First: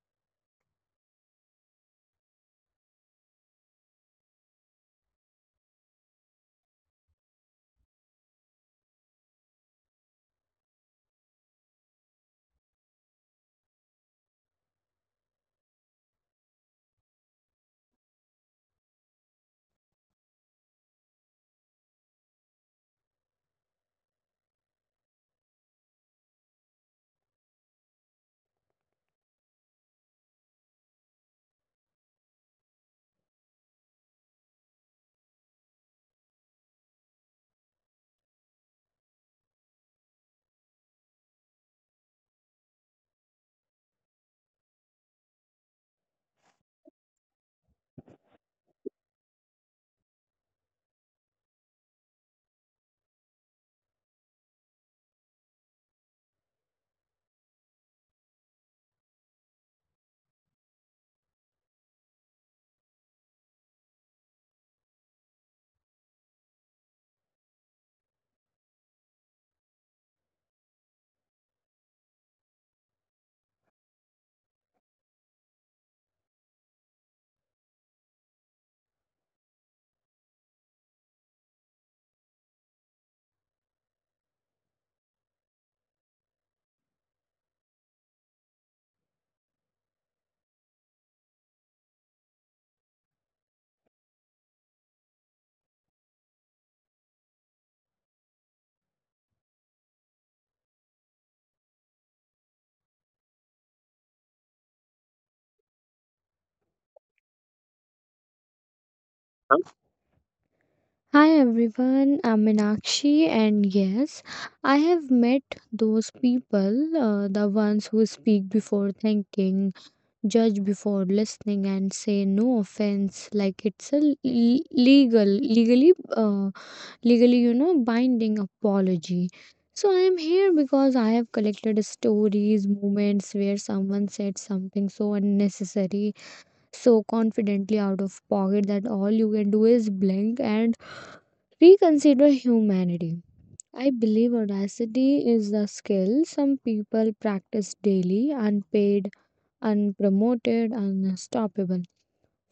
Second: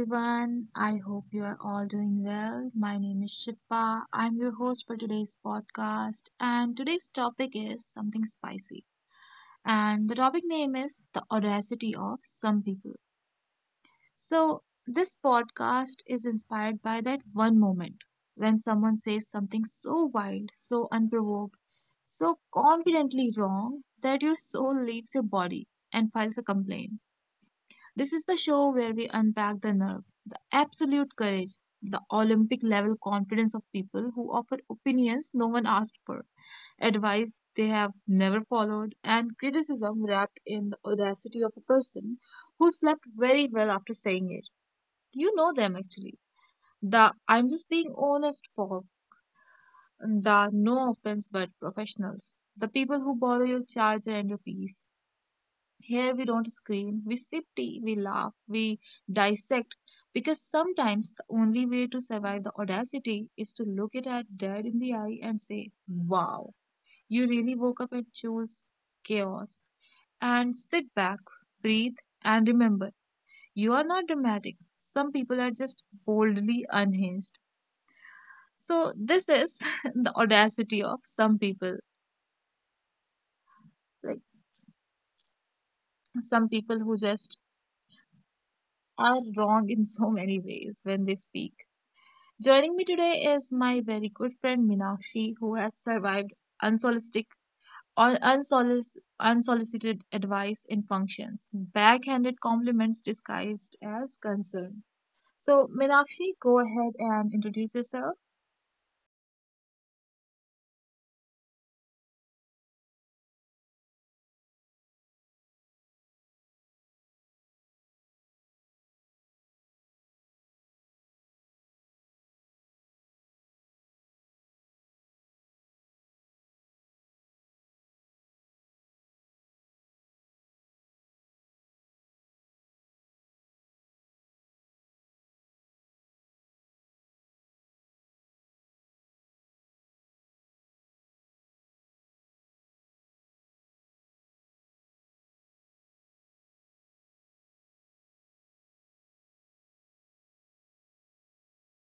everyone, I hope you are all doing well. My name is Shifa. I'm your host for today's podcast, and today's topic is something spicy. And the topic name is The Audacity of Some People. So, this podcast is inspired by that one moment when someone says something so wild, so unprovoked, so confidently wrong that your soul leaves your body and files a complaint. This is the show where we unpack the nerve, the absolute courage, the Olympic level confidence of people who offer opinions no one asked for, advice they have never followed, and criticism wrapped in the audacity of a person who slept very well after saying it. You know them actually. The I'm just being honest for the no offense but professionals. The people who borrow your charger and your PC here we don't scream, we sip tea, we laugh, we dissect, because sometimes the only way to survive the audacity is to look it at dead in the eye and say, wow, you really woke up and chose chaos. And sit back, breathe, and remember, you are not dramatic. Some people are just boldly unhinged. So, this is the audacity of some people. Like, some people who just are wrong in so many ways when they speak. Joining me today is my very good friend Minakshi, who has survived unsolicited, unsolicited advice in functions, backhanded compliments disguised as concern. So, Minakshi, go ahead and introduce yourself. Hi everyone, I'm Meenakshi, and yes, I have met those people, the ones who speak before thinking, judge before listening, and say no offense like it's a legal, legally, uh, legally, binding apology. So I am here because I have collected stories, moments where someone said something so unnecessary, so confidently out of pocket that all you can do is blink and reconsider humanity. I believe audacity is a skill some people practice daily, unpaid, unpromoted, unstoppable.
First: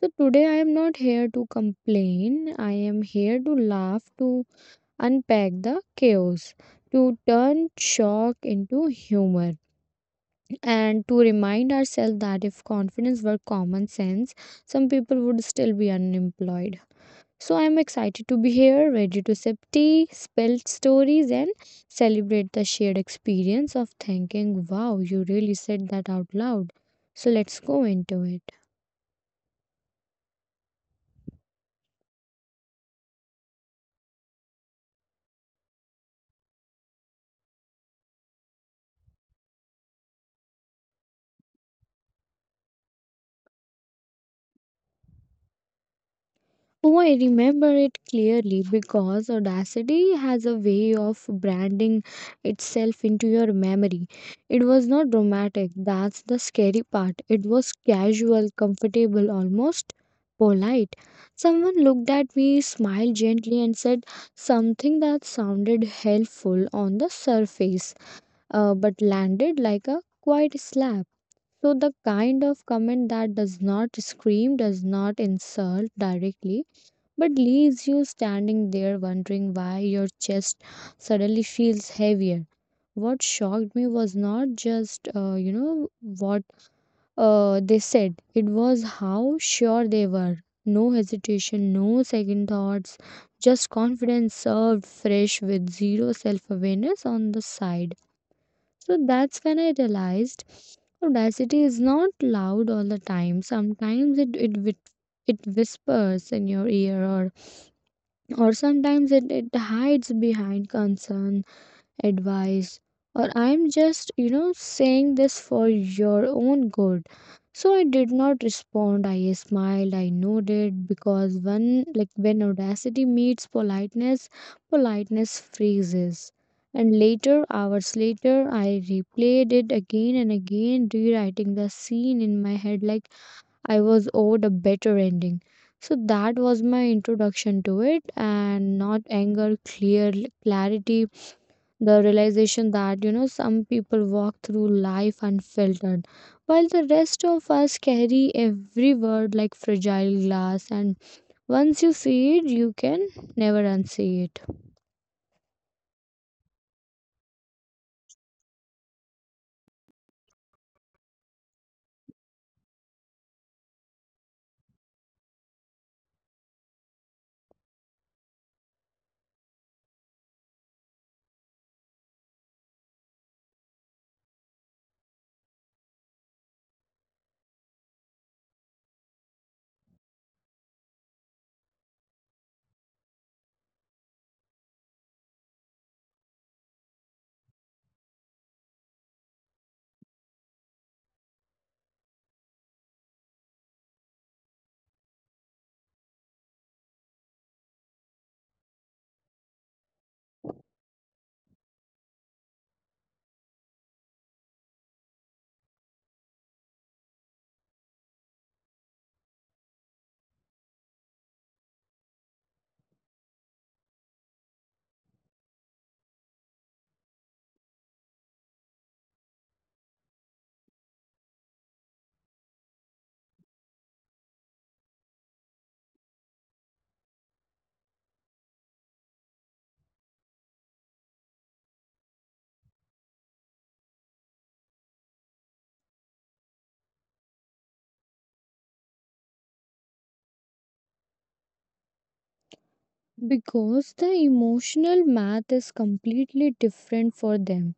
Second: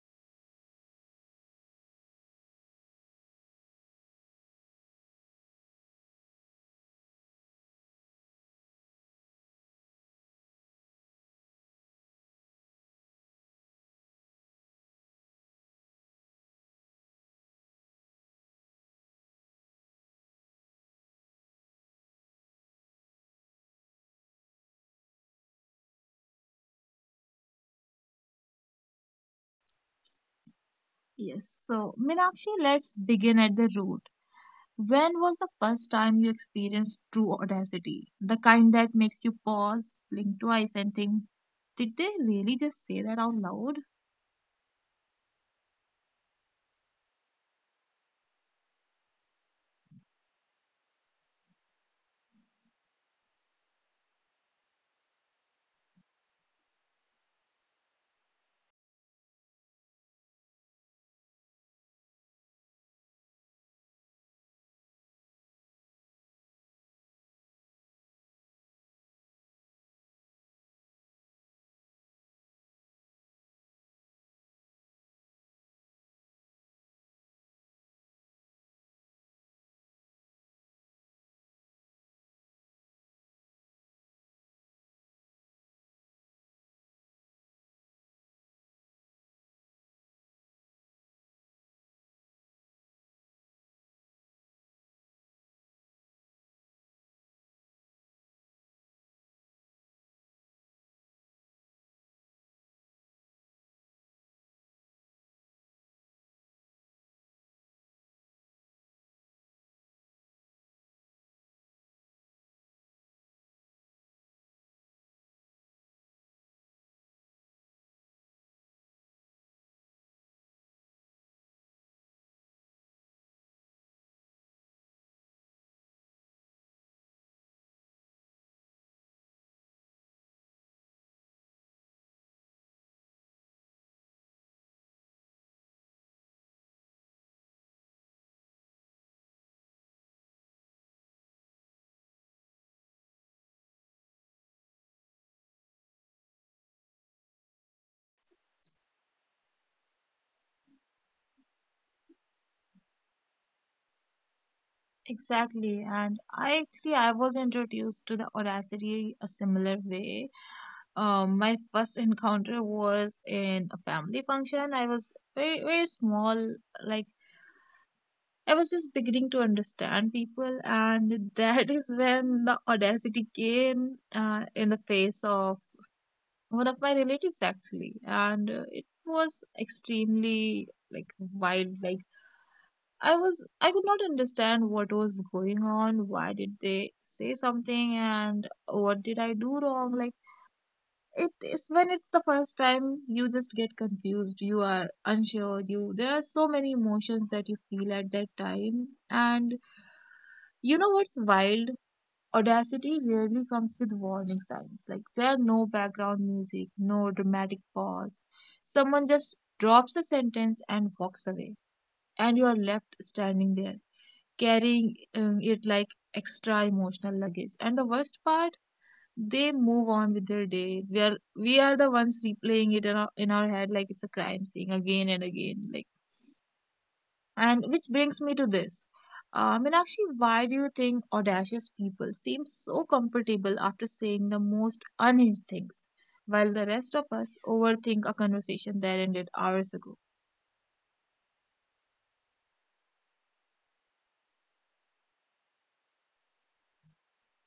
So today I am not here to complain. I am here to laugh, to unpack the chaos, to turn shock into humor, and to remind ourselves that if confidence were common sense, some people would still be unemployed. So I'm excited to be here, ready to sip tea, spill stories, and celebrate the shared experience of thinking, wow, you really said that out loud. So let's go into it. Yes, so Minakshi, let's begin at the root. When was the first time you experienced true audacity? The kind that makes you pause, blink twice, and think, did they really just say that out loud? Oh, I remember it clearly because audacity has a way of branding itself into your memory. It was not dramatic, that's the scary part. It was casual, comfortable, almost polite. Someone looked at me, smiled gently, and said something that sounded helpful on the surface, but landed like a quiet slap. So, the kind of comment that does not scream, does not insult directly but leaves you standing there wondering why your chest suddenly feels heavier. What shocked me was not just, what they said, it was how sure they were. No hesitation, no second thoughts, just confidence served fresh with zero self awareness on the side. So that's when I realized audacity is not loud all the time. Sometimes it whispers in your ear, or sometimes it hides behind concern, advice, or I'm just, saying this for your own good. So I did not respond. I smiled, I nodded because when audacity meets politeness, politeness freezes. And later, hours later, I replayed it again and again, rewriting the scene in my head like I was owed a better ending. So that was my introduction to it, and not anger, clear clarity, the realization that you know some people walk through life unfiltered, while the rest of us carry every word like fragile glass, and once you see it, you can never unsee it. Exactly, and I actually I was introduced to the Audacity a similar way. My first encounter was in a family function. I was very very small, like I was just beginning to understand people, and that is when the Audacity came in the face of one of my relatives actually, and it was extremely like wild, like I could not understand what was going on. Why did they say something and what did I do wrong? Like it is when it's the first time you just get confused, you are unsure, you there are so many emotions that you feel at that time. And you know what's wild? Audacity rarely comes with warning signs. Like there are no background music, no dramatic pause. Someone just drops a sentence and walks away. And you are left standing there carrying it like extra emotional luggage. And the worst part, they move on with their day. We are the ones replaying it in our head like it's a crime scene again and again. Like and which brings me to this. Meenakshi, why do you think audacious people seem so comfortable after saying the most unhinged things, while the rest of us overthink a conversation that ended hours ago? Because the emotional math is completely different for them.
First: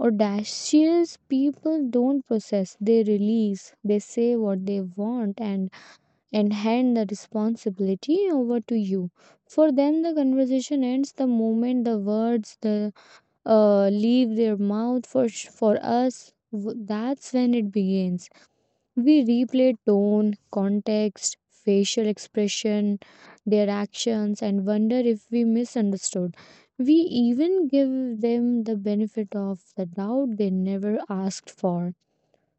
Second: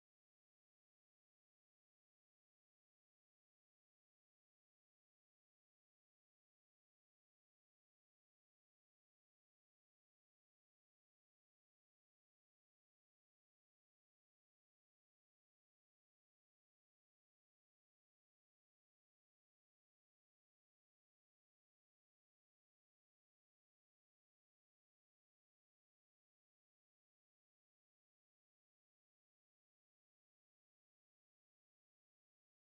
Audacious people don't process, they release, they say what they want, and hand the responsibility over to you. For them, the conversation ends the moment the words the leave their mouth. For us, that's when it begins. We replay tone, context, facial expression, their actions, and wonder if we misunderstood. We even give them the benefit of the doubt they never asked for.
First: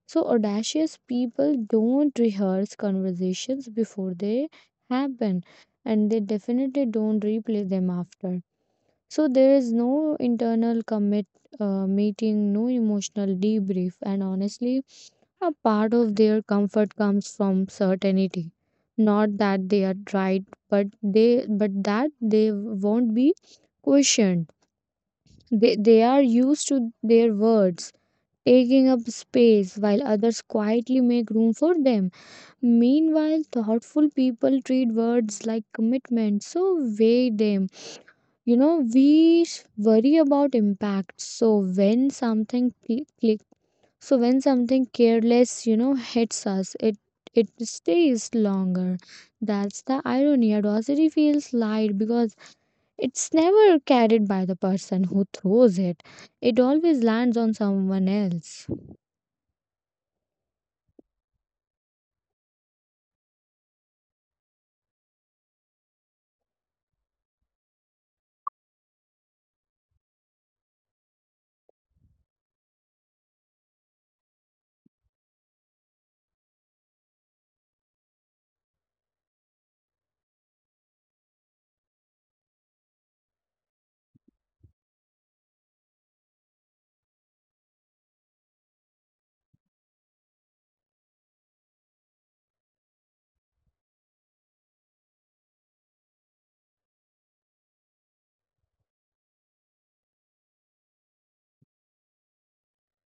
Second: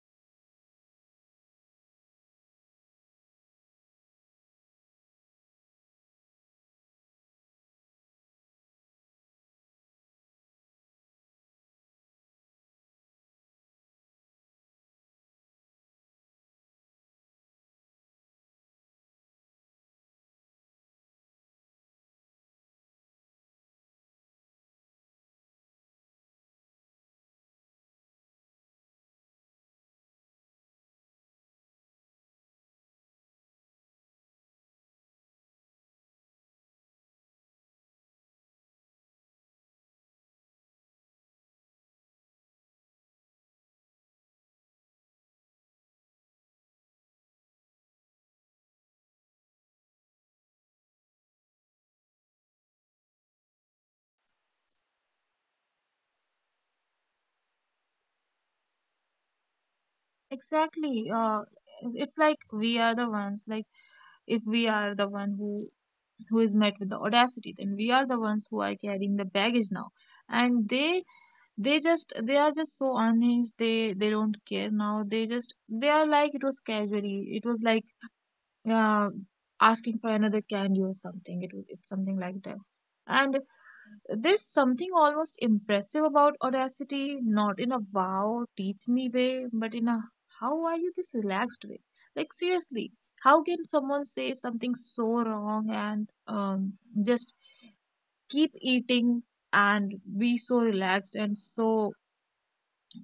So audacious people don't rehearse conversations before they happen and they definitely don't replay them after. So there is no internal commit meeting, no emotional debrief, and honestly, a part of their comfort comes from certainty. Not that they are right, but that they won't be questioned. They are used to their words taking up space while others quietly make room for them. Meanwhile, thoughtful people treat words like commitment, so weigh them. You know, we worry about impact. When something cl- click, so when something careless, hits us, it stays longer. That's the irony. Adversity feels light because it's never carried by the person who throws it. It always lands on someone else. Exactly. It's like we are the ones, like if we are the one who is met with the audacity, then we are the ones who are carrying the baggage now, and they just they are just so unhinged, they don't care now, they just they are like it was casually, it was like uh, asking for another candy or something. It was it's something like that. And there's something almost impressive about audacity, not in a wow, teach me way, but in a how are you this relaxed way. Like seriously, how can someone say something so wrong and just keep eating and be so relaxed and so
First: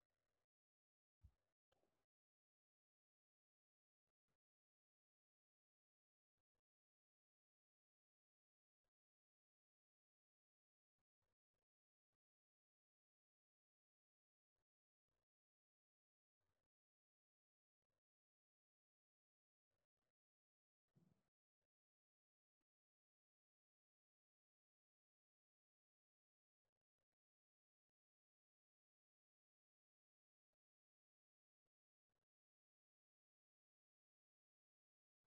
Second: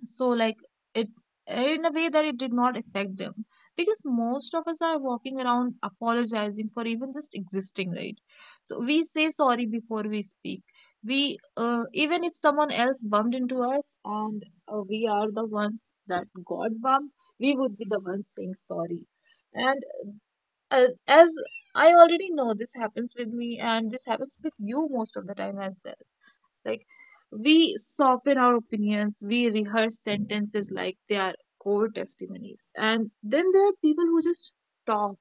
so like it in a way that it did not affect them, because most of us are walking around apologizing for even just existing, right? So we say sorry before we speak. We even if someone else bumped into us, and we are the ones that got bumped, we would be the ones saying sorry. And as I already know, this happens with me and this happens with you most of the time as well. Like we soften our opinions, we rehearse sentences like they are core testimonies. And then there are people who just talk,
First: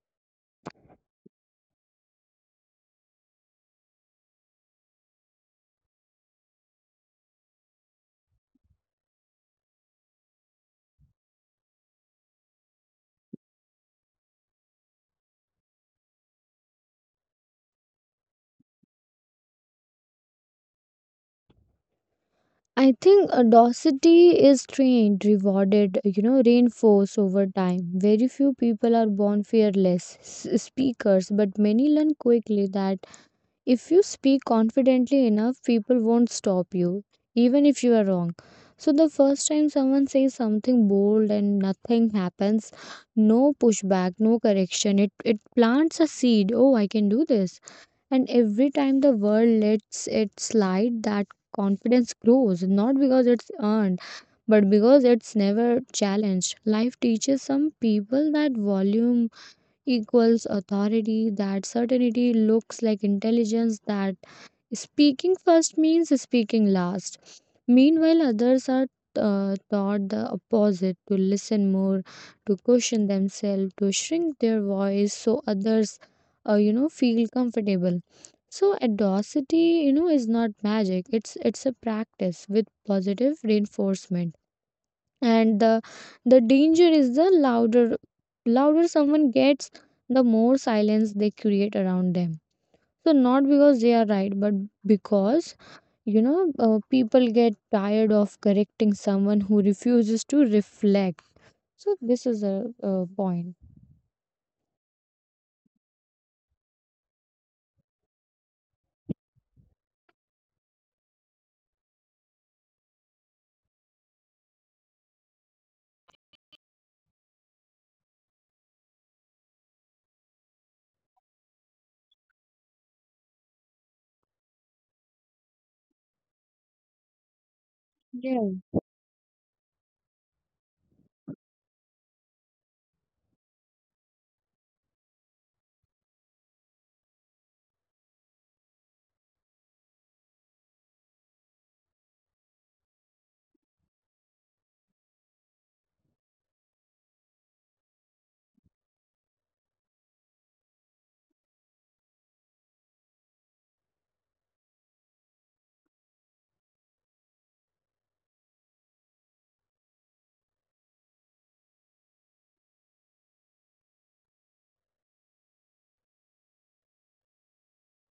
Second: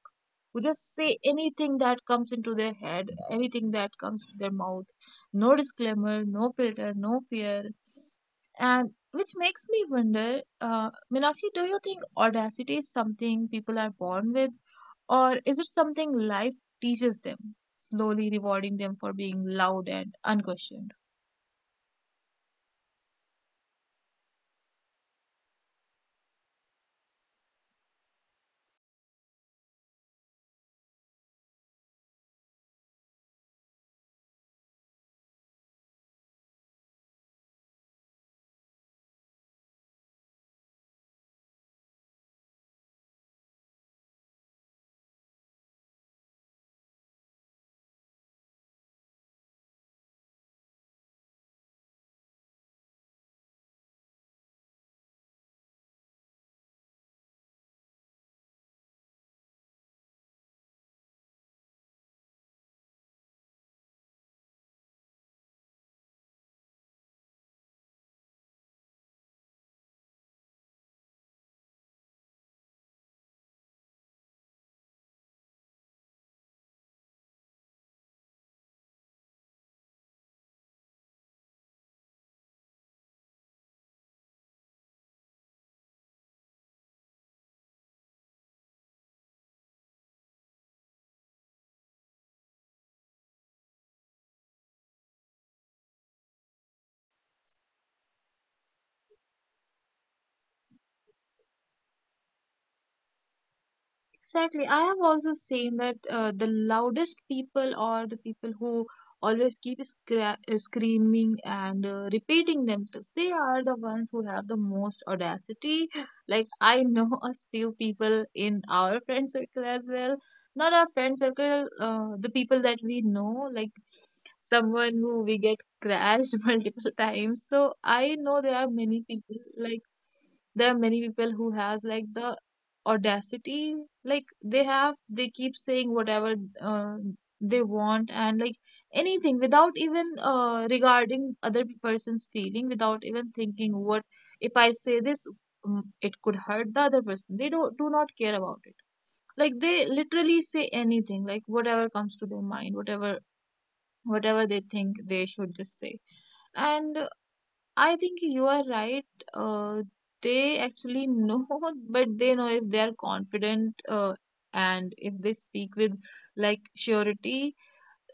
who just say anything that comes into their head, anything that comes to their mouth. No disclaimer, no filter, no fear. And which makes me wonder, Meenakshi, do you think audacity is something people are born with, or is it something life teaches them, slowly rewarding them for being loud and unquestioned? I think audacity is trained, rewarded, reinforced over time. Very few people are born fearless speakers, but many learn quickly that if you speak confidently enough, people won't stop you, even if you are wrong. So, the first time someone says something bold and nothing happens, no pushback, no correction, it plants a seed. Oh, I can do this. And every time the world lets it slide, that confidence grows, not because it's earned, but because it's never challenged. Life teaches some people that volume equals authority, that certainty looks like intelligence, that speaking first means speaking last. Meanwhile, others are taught the opposite, to listen more, to question themselves, to shrink their voice so others, feel comfortable. So audacity, is not magic. It's a practice with positive reinforcement. And the danger is the louder someone gets, the more silence they create around them. So not because they are right, but because people get tired of correcting someone who refuses to reflect. So, this is a point. Exactly. I have also seen that the loudest people are the people who always keep screaming and repeating themselves. They are the ones who have the most audacity. Like, I know a few people in our friend circle as well. Not our friend circle, the people that we know, like someone who we get crashed multiple times. So I know there Yeah. are many people like there are many people who has like the audacity, like they have they keep saying whatever uh, they want, and like anything without even regarding other person's feeling, without even thinking what if I say this, it could hurt the other person. They don't do not care about it. Like they literally say anything, like whatever comes to their mind, whatever they think they should just say. And I think you are right. Uh, they actually know, but they know if they are confident and if they speak with like surety,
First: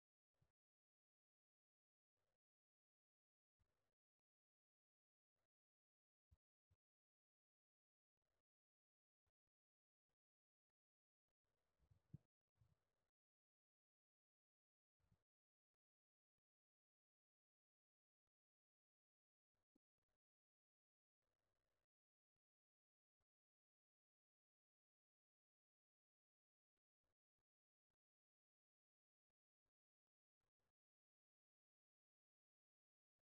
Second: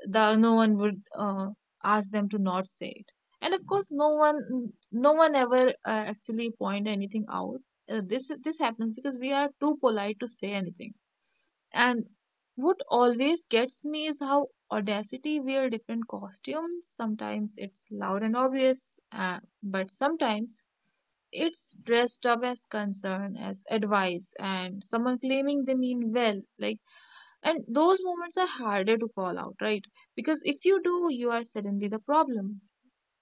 the no one would ask them to not say it. And of course, no one ever actually point anything out. This this happens because we are too polite to say anything. And what always gets me is how Audacity wear different costumes. Sometimes it's loud and obvious, but sometimes it's dressed up as concern, as advice, and someone claiming they mean well. Like, and those moments are harder to call out, right? Because if you do, you are suddenly the problem.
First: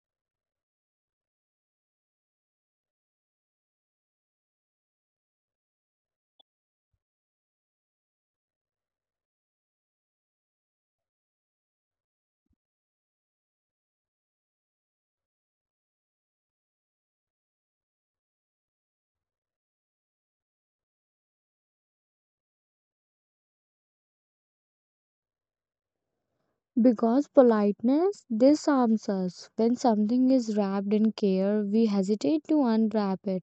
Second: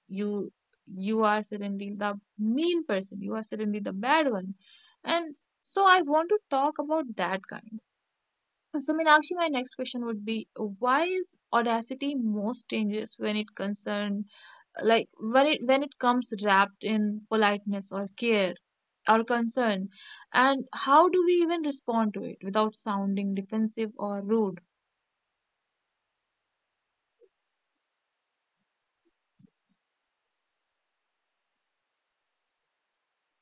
You you are suddenly the mean person. You are suddenly the bad one. And so I want to talk about that kind. So, Meenakshi, my next question would be, why is audacity most dangerous when it concern, like when it comes wrapped in politeness or care or concern, and how do we even respond to it without sounding defensive or rude? Because politeness disarms us. When something is wrapped in care, we hesitate to unwrap it.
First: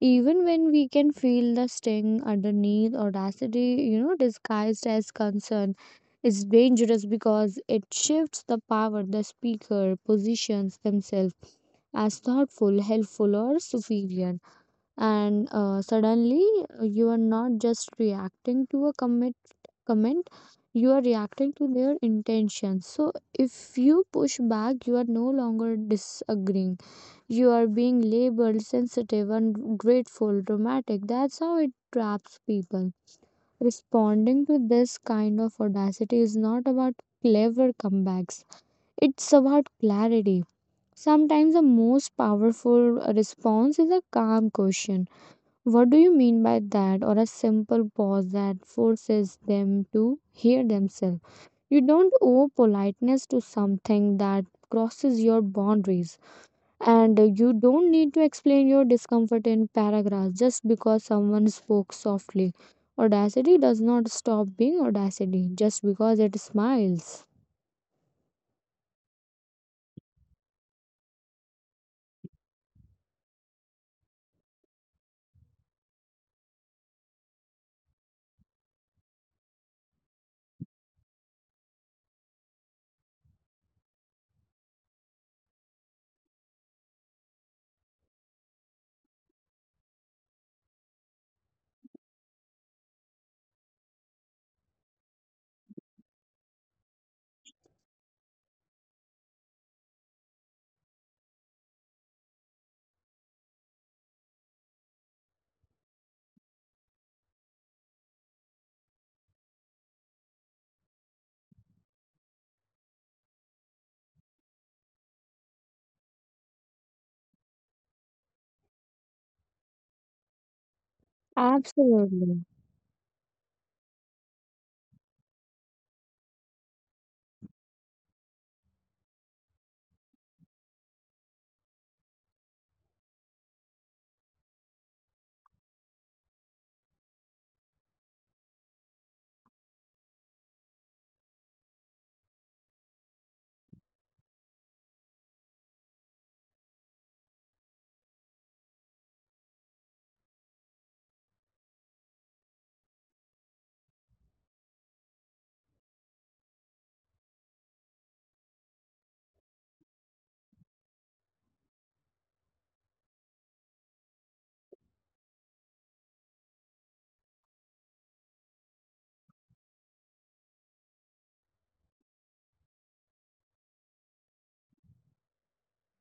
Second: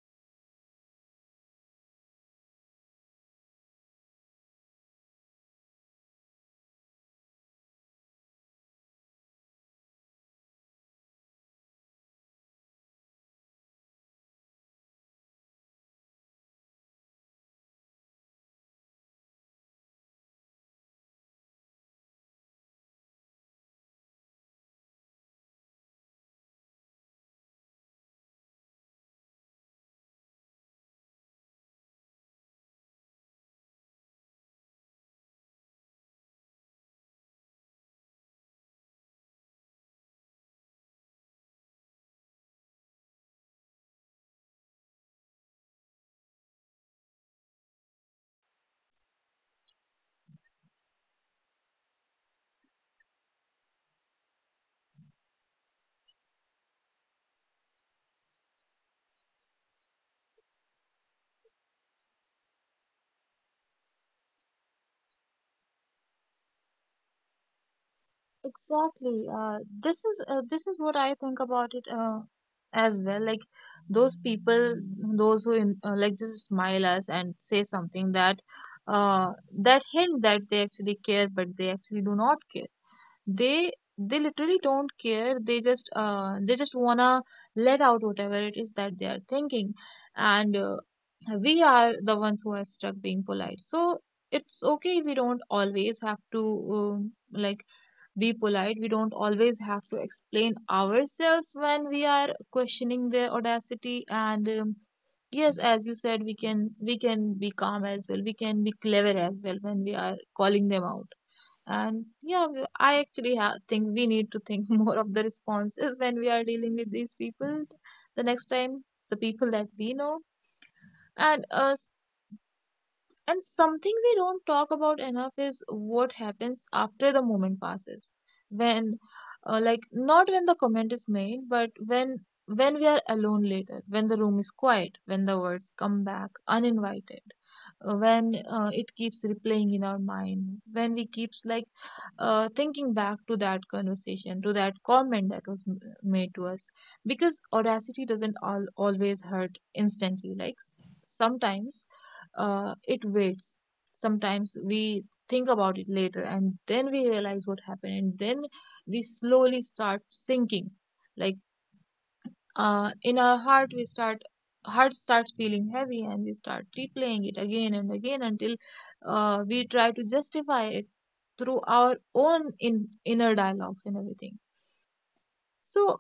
Even when we can feel the sting underneath, audacity, disguised as concern, is dangerous because it shifts the power. The speaker positions themselves as thoughtful, helpful, or superior. And suddenly, you are not just reacting to a commit comment, you are reacting to their intentions. So, if you push back, you are no longer disagreeing, you are being labeled sensitive, ungrateful, dramatic. That's how it traps people. Responding to this kind of audacity is not about clever comebacks, it's about clarity. Sometimes the most powerful response is a calm question. What do you mean by that? Or a simple pause that forces them to hear themselves. You don't owe politeness to something that crosses your boundaries. And you don't need to explain your discomfort in paragraphs just because someone spoke softly. Audacity does not stop being audacity just because it smiles. Exactly. This is this is what I think about it as well. Like those people, those who in, like just smile us and say something that uh, that hint that they actually care, but they actually do not care. They literally don't care. They just wanna let out whatever it is that they are thinking, and we are the ones who are stuck being polite. So it's okay if we don't always have to like be polite. We don't always have to explain ourselves when we are questioning their audacity. And yes, as you said, we can be calm as well. We can be clever as well when we are calling them out. And yeah, I actually ha think we need to think more of the responses when we are dealing with these people the next time, the people that we know. And uh, Absolutely. and something we don't talk about enough is what happens after the moment passes. When, not when the comment is made, but when we are alone later, when the room is quiet, when the words come back uninvited, when it keeps replaying in our mind when we keeps thinking back to that conversation, to that comment that was made to us, because audacity doesn't always hurt instantly like sometimes it waits. Sometimes we think about it later and then we realize what happened, and then we slowly start sinking, like in our heart we start, heart starts feeling heavy, and we start replaying it again and again until we try to justify it through our own inner dialogues and everything. So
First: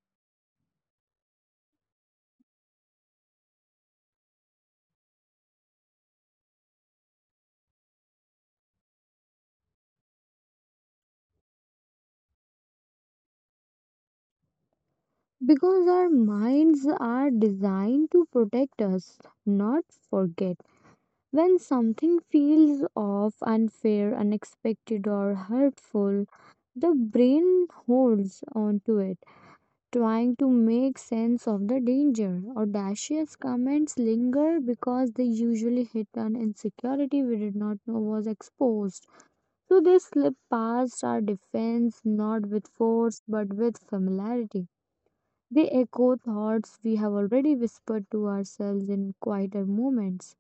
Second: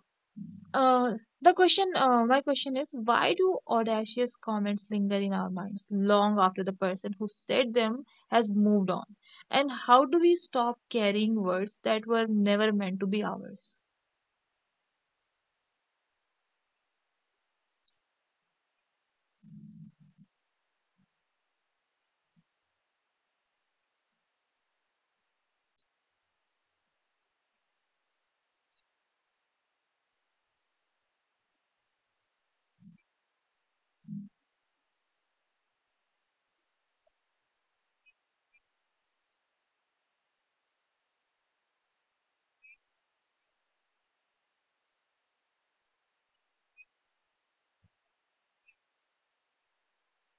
uh, the question My question is, why do audacious comments linger in our minds long after the person who said them has moved on, and how do we stop carrying words that were never meant to be ours? Because our minds are designed to protect us, not forget. When something feels off, unfair, unexpected, or hurtful, the brain holds on to it trying to make sense of the danger. Audacious comments linger because they usually hit an insecurity we did not know was exposed. So they slip past our defense not with force but with familiarity. They echo thoughts we have already whispered to ourselves in quieter moments.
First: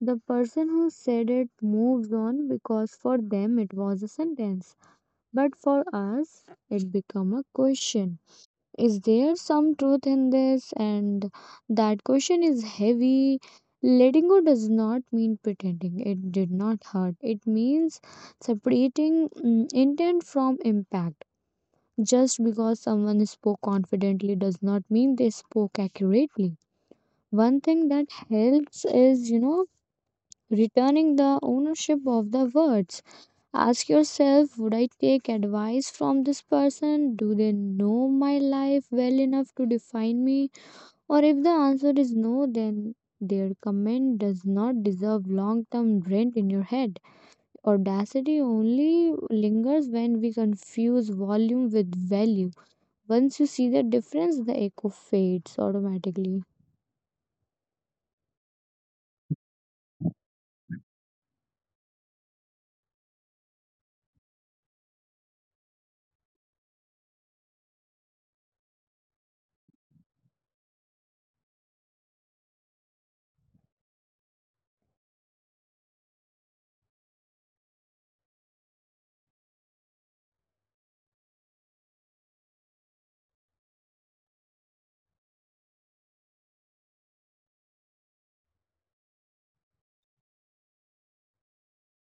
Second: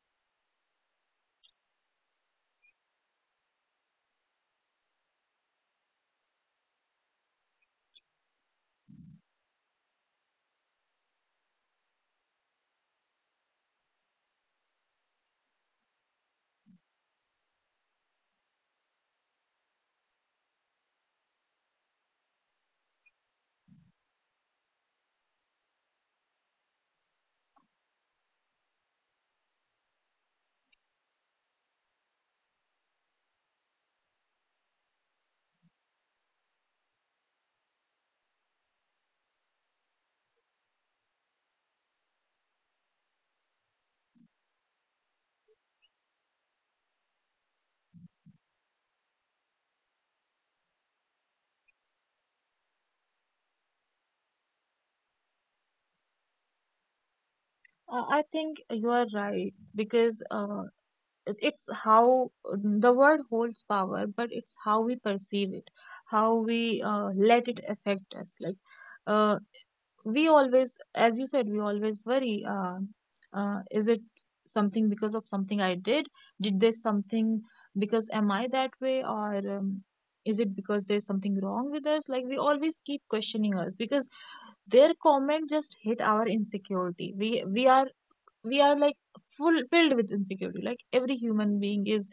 The person who said it moves on because for them it was a sentence, but for us it became a question. Is there some truth in this? And that question is heavy. Letting go does not mean pretending it did not hurt. It means separating intent from impact. Just because someone spoke confidently does not mean they spoke accurately. One thing that helps is, returning the ownership of the words. Ask yourself, would I take advice from this person? Do they know my life well enough to define me? Or if the answer is no, then their comment does not deserve long term rent in your head. Audacity only lingers when we confuse volume with value. Once you see the difference, the echo fades automatically. I think you are right, because it's how the word holds power, but it's how we perceive it, how we let it affect us. Like, uh, we always, as you said, we always worry, is it something, because of something I did this something because am I that way, or um, is it because there's something wrong with us? Like, we always keep questioning us because their comment just hit our insecurity. We we are we are like full filled with insecurity, like every human being is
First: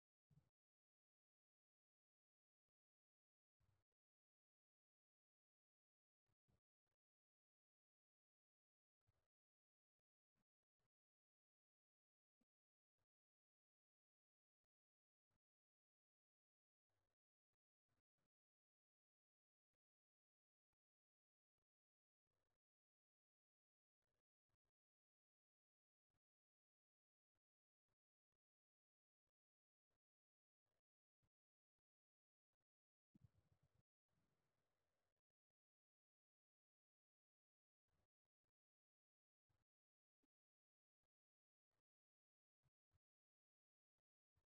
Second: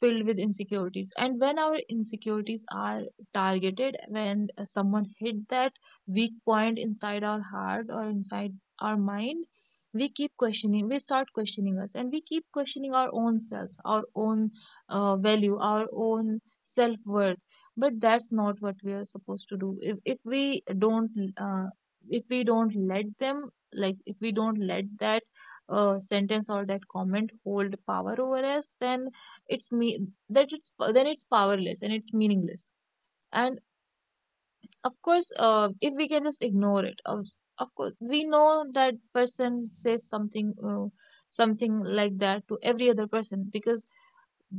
filled with insecurities. And when our insecurities are targeted, when someone hit that weak point inside our heart or inside our mind, we start questioning us, and we keep questioning our own self, our own value, our own self worth. But that's not what we are supposed to do. If we don't, uh, if we don't let them, like if we don't let that sentence or that comment hold power over us, then it's me that it's, then it's powerless and it's meaningless. And of course, if we can just ignore it. Of course we know that person says something, something like that to every other person, because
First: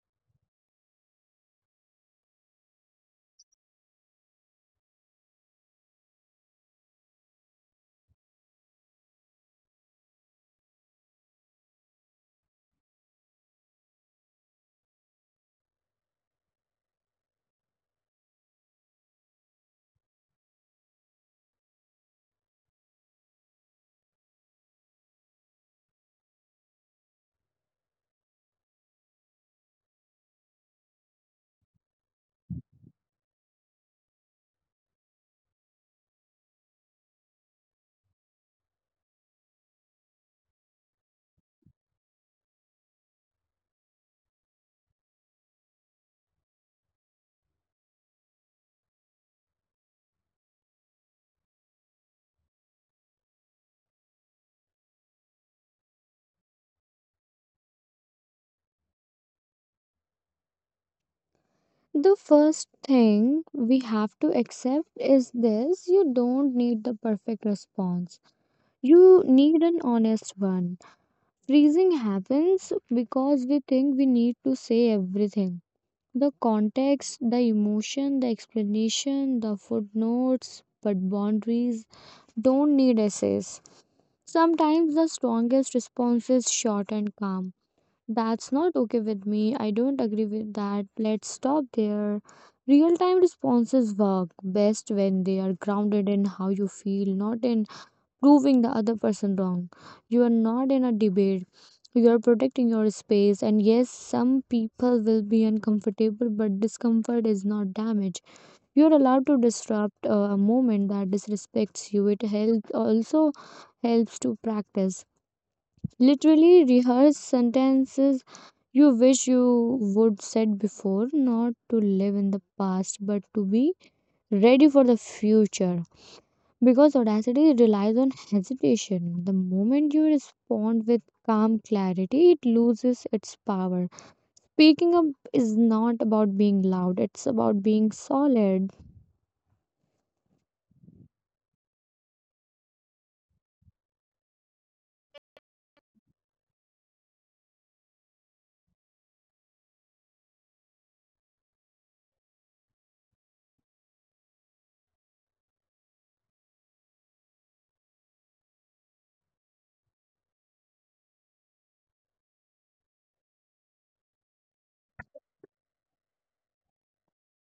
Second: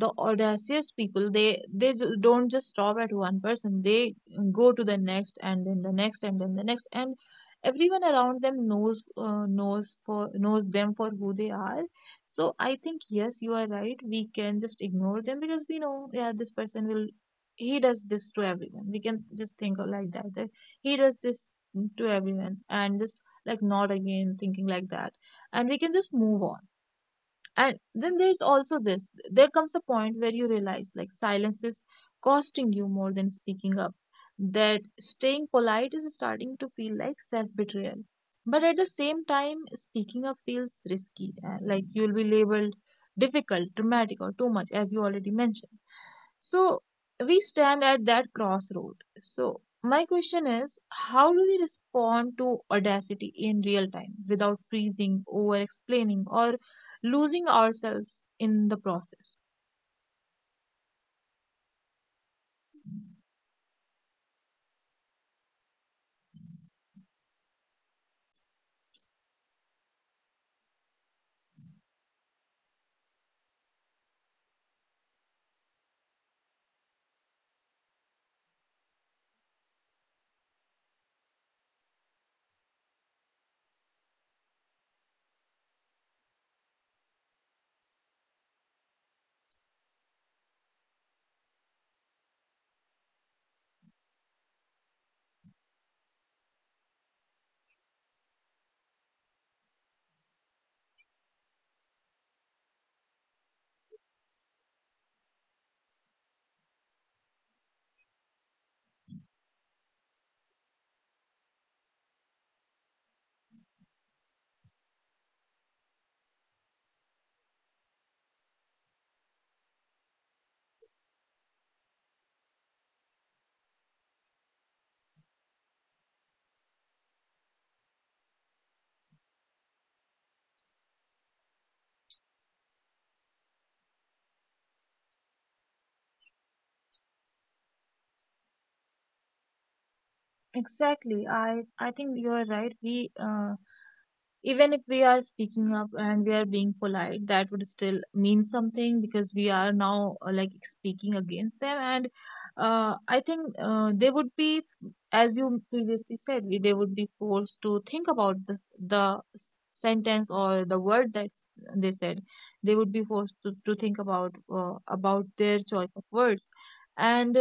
the audacious people, they don't just stop at one person, they go to the next, and then the next, and then the next, and everyone around them knows, knows for knows them for who they are. So I think, yes, you are right, we can just ignore them because we know, yeah, this person will, he does this to everyone. We can just think like that, that he does this to everyone, and just like not again thinking like that, and we can just move on. And then there's also this, there comes a point where you realize like silence is costing you more than speaking up, that staying polite is starting to feel like self betrayal. But at the same time, speaking up feels risky, like you'll be labeled difficult, dramatic, or too much, as you already mentioned. So we stand at that crossroad. So my question is, how do we respond to audacity in real time without freezing, over explaining, or losing ourselves in the process? The first thing we have to accept is this: you don't need the perfect response, you need an honest one. Freezing happens because we think we need to say everything, the context, the emotion, the explanation, the footnotes, but boundaries don't need essays. Sometimes the strongest response is short and calm. That's not okay with me. I don't agree with that. Let's stop there. Real time responses work best when they are grounded in how you feel, not in proving the other person wrong. You are not in a debate. You are protecting your space, and yes, some people will be uncomfortable, but discomfort is not damage. You are allowed to disrupt a moment that disrespects you. It helps also helps to practice. Literally rehearse sentences you wish you would said before, not to live in the past, but to be ready for the future. Because audacity relies on hesitation. The moment you respond with calm clarity, it loses its power. Speaking up is not about being loud, it's about being solid. Exactly. I think you are right. We Even if we are speaking up and we are being polite, that would still mean something, because we are now like speaking against them. And I think they would be, as you previously said, they would be forced to think about the sentence or the word that they said. They would be forced to think about their choice of words. And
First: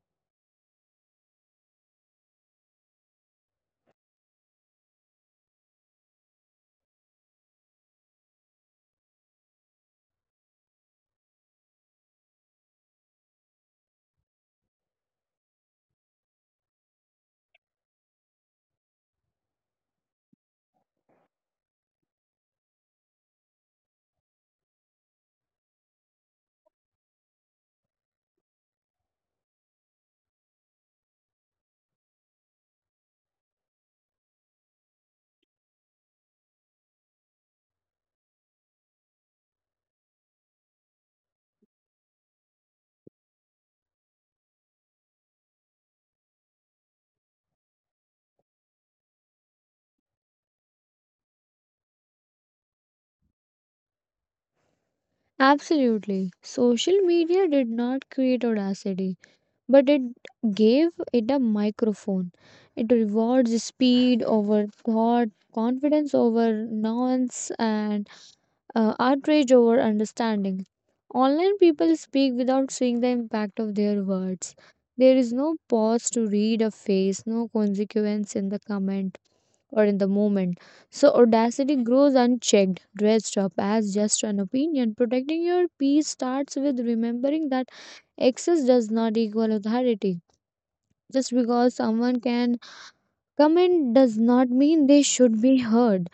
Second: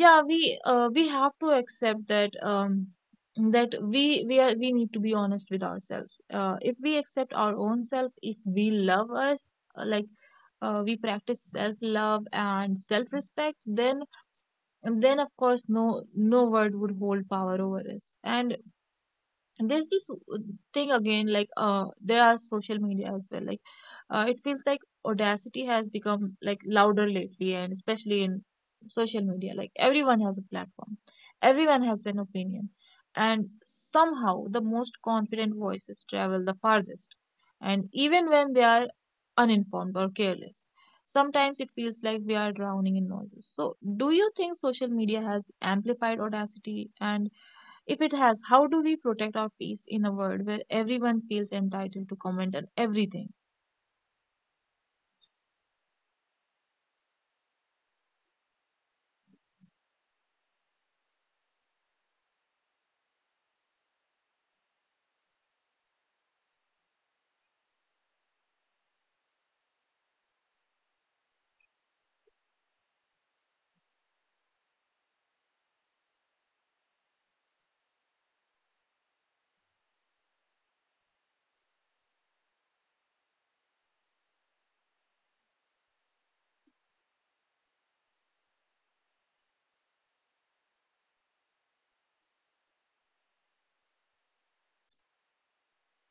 yeah, we have to accept that, that we need to be honest with ourselves. If we accept our own self, if we love us, uh, like we practice self love and self respect, then of course no word would hold power over us. And there's this thing again, like there are social media as well. Like, it feels like audacity has become like louder lately, and especially in social media. Like, everyone has a platform, everyone has an opinion, and somehow the most confident voices travel the farthest, and even when they are uninformed or careless. Sometimes it feels like we are drowning in noises. So, do you think social media has amplified audacity, and if it has, how do we protect our peace in a world where everyone feels entitled to comment on everything? Absolutely. Social media did not create audacity, but it gave it a microphone. It rewards speed over thought, confidence over nuance, and outrage over understanding. Online people speak without seeing the impact of their words. There is no pause to read a face, no consequence in the comment or in the moment. So audacity grows unchecked, dressed up as just an opinion. Protecting your peace starts with remembering that excess does not equal authority. Just because someone can comment does not mean they should be heard,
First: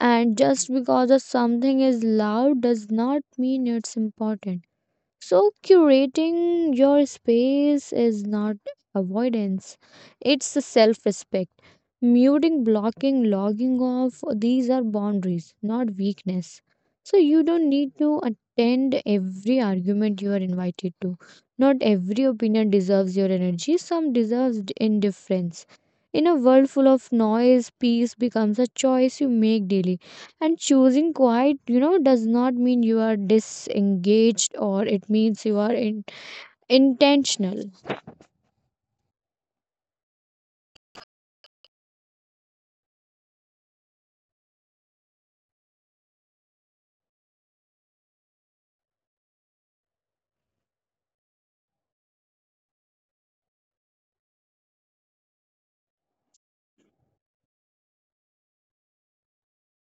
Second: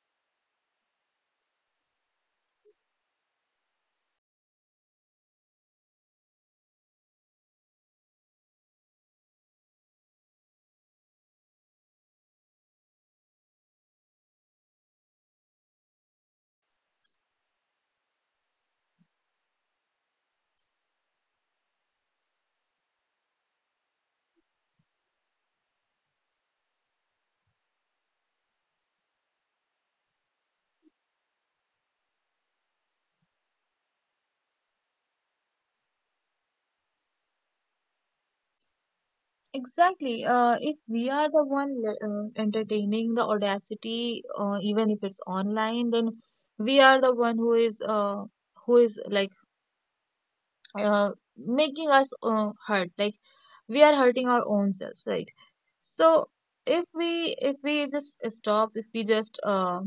and just because of something is loud does not mean it's important. So curating your space is not avoidance, it's self respect. Muting, blocking, logging off, these are boundaries, not weakness. So you don't need to attend every argument you are invited to. Not every opinion deserves your energy, some deserves indifference. In a world full of noise, peace becomes a choice you make daily. And choosing quiet, does not mean you are disengaged, or it means you are intentional. Exactly. If we are the one entertaining the audacity, even if it's online, then we are the one who is, who is like making us hurt. Like, we are hurting our own selves, right? So if we, if we just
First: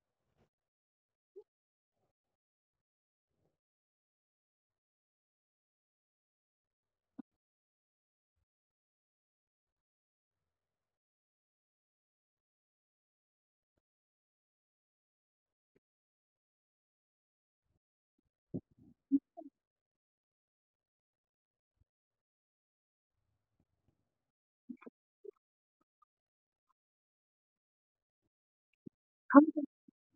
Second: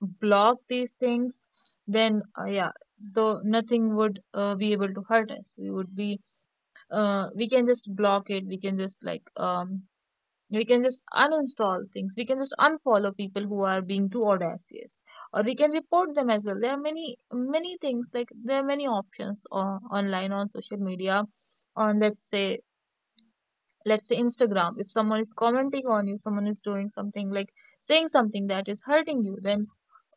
block these things, then yeah, though nothing would be able to hurt us. We would be We can just block it. We can just like, we can just uninstall things. We can just unfollow people who are being too audacious, or we can report them as well. There are many many things, like there are many options on, online on social media, on, let's say, let's say Instagram. If someone is commenting on you, someone is doing something like saying something that is hurting you, then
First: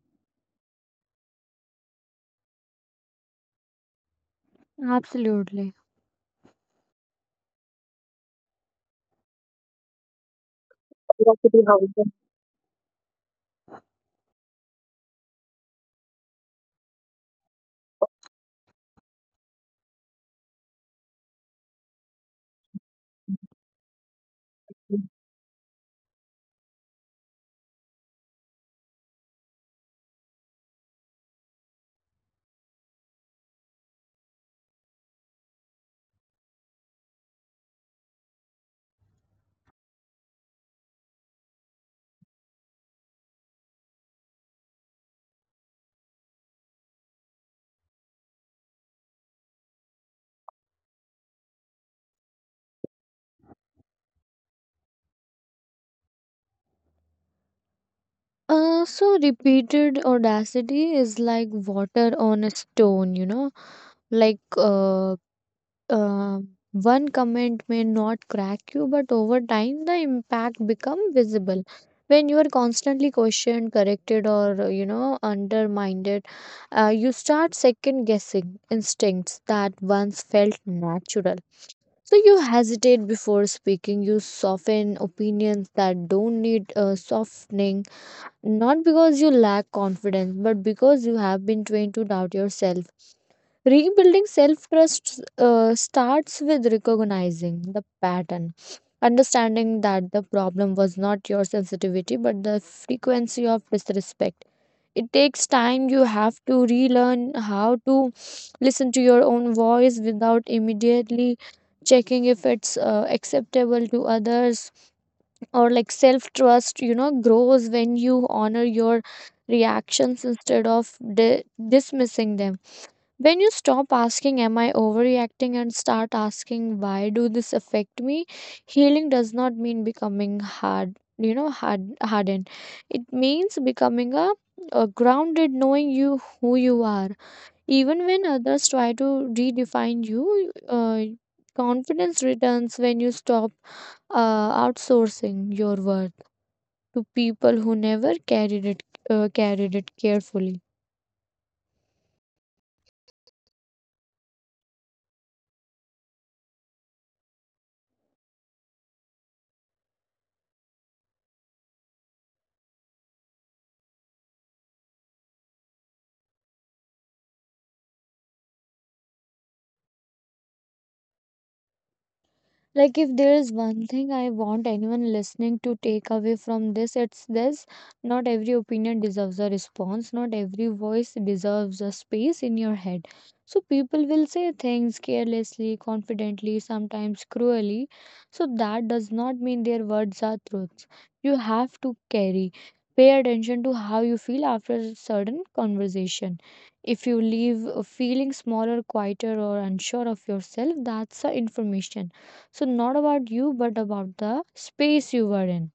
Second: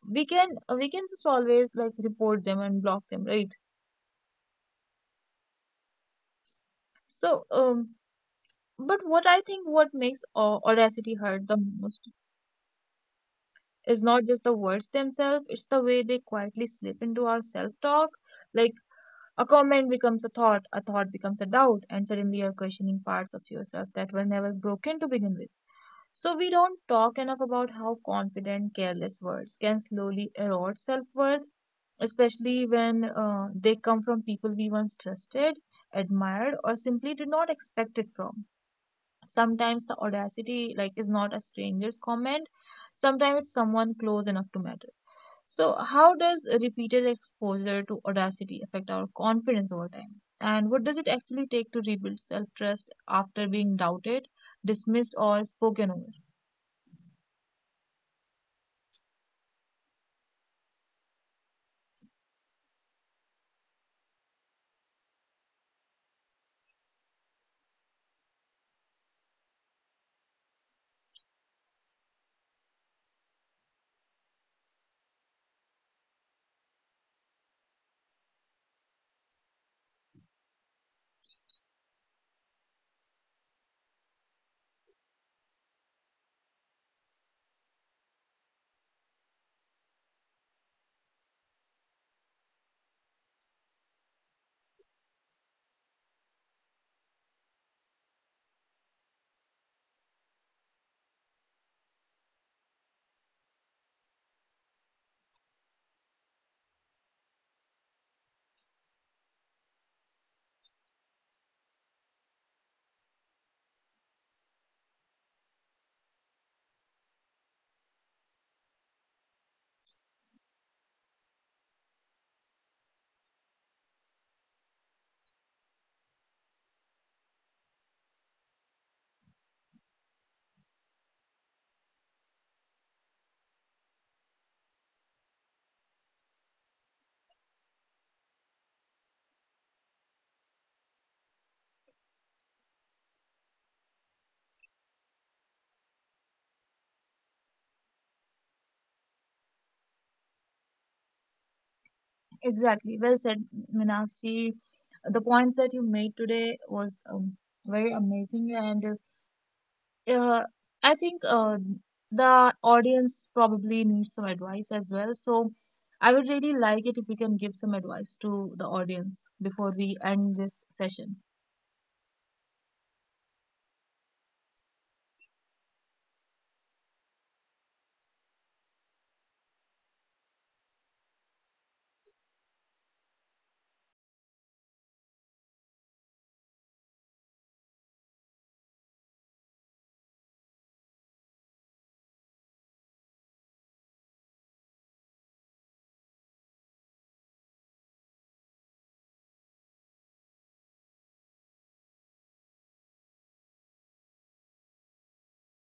we can, we can just always like report them and block them, right? Absolutely. So, but what I think, what makes audacity hurt the most is not just the words themselves, it's the way they quietly slip into our self talk. Like, a comment becomes a thought, a thought becomes a doubt, and suddenly you're questioning parts of yourself that were never broken to begin with. So we don't talk enough about how confident careless words can slowly erode self worth, especially when they come from people we once trusted, admired, or simply did not expect it from. Sometimes the audacity like is not a stranger's comment. Sometimes it's someone close enough to matter. So, how does repeated exposure to audacity affect our confidence over time? And what does it actually take to rebuild self trust after being doubted, dismissed, or spoken over? So repeated audacity is like water on a stone, like uh, uh, one comment may not crack you, but over time the impact become visible. When you are constantly questioned, corrected, or undermined, you start second guessing instincts that once felt natural. So you hesitate before speaking. You soften opinions that don't need softening, not because you lack confidence, but because you have been trained to doubt yourself. Rebuilding self trust starts with recognizing the pattern, understanding that the problem was not your sensitivity, but the frequency of disrespect. It takes time, you have to relearn how to listen to your own voice without immediately checking if it's acceptable to others. Or like self trust, you know, grows when you honor your reactions instead of dismissing them. When you stop asking, am I overreacting, and start asking, why do this affect me. Healing does not mean becoming hard, you know, hardened. It means becoming a grounded, knowing you who you are even when others try to redefine you. Confidence returns when you stop outsourcing your worth to people who never carried it carefully. Exactly. Well said, Minakshi. The points that you made today was very amazing, and uh, I think the audience probably needs some advice as well. So I would really like it if we can give some advice to the audience before we end this session. Like, if there is one thing I want anyone listening to take away from this, it's this. Not every opinion deserves a response, not every voice deserves a space in your head. So, people will say things carelessly, confidently, sometimes cruelly. So, that does not mean their words are truths you have to carry. Pay attention to how you feel after a certain conversation. If you leave feeling smaller, quieter, or unsure of yourself, that's a information, so not about you, but about the space you were in.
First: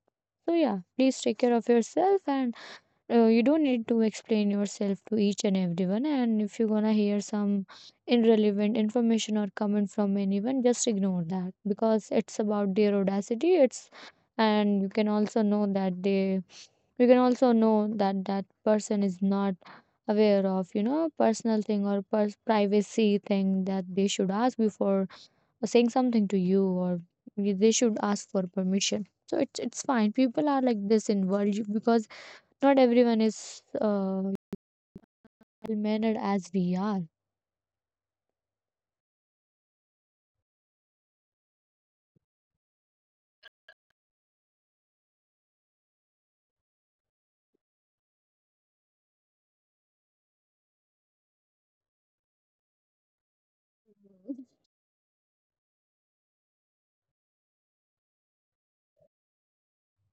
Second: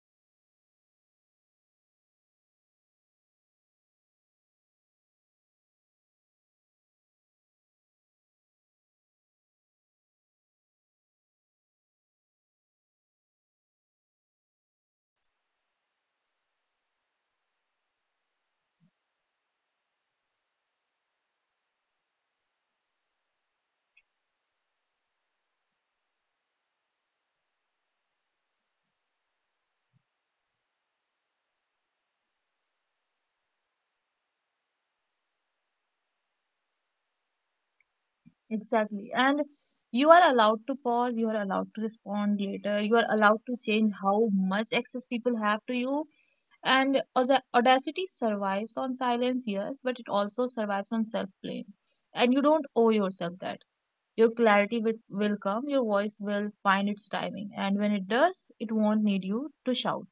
So yeah, please take care of yourself, and you don't need to explain yourself to each and everyone. And if you're gonna hear some irrelevant information or comment from anyone, just ignore that because it's about their audacity. It's And you can also know that that person is not aware of, you know, personal thing or privacy thing, that they should ask before or saying something to you, or they should ask for permission. So it's fine, people are like this in world, because not everyone is uh, well mannered as we are. Exactly. And you are allowed to pause, you are allowed to respond later, you are allowed to change how much access people have to you. And the audacity survives on silence, yes, but it also survives on self blame. And you don't owe yourself that. Your clarity will come, your voice will find its timing. And when it does, it won't need you to shout.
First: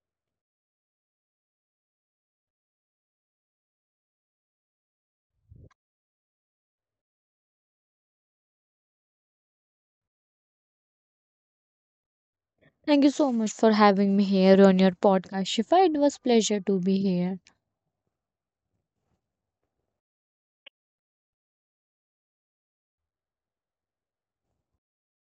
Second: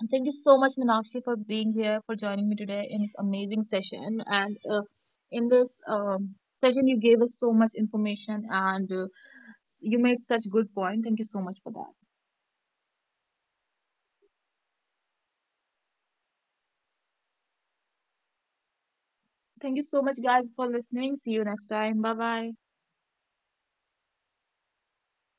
And thank you so much, Meenakshi, for being here, for joining me today in this amazing session. And in this session, you gave us so much information, and you made such good point. Thank you so much for that. Thank you so much for having me here on your podcast, Shifa. It was pleasure to be here. Thank you so much, guys, for listening. See you next time. Bye bye.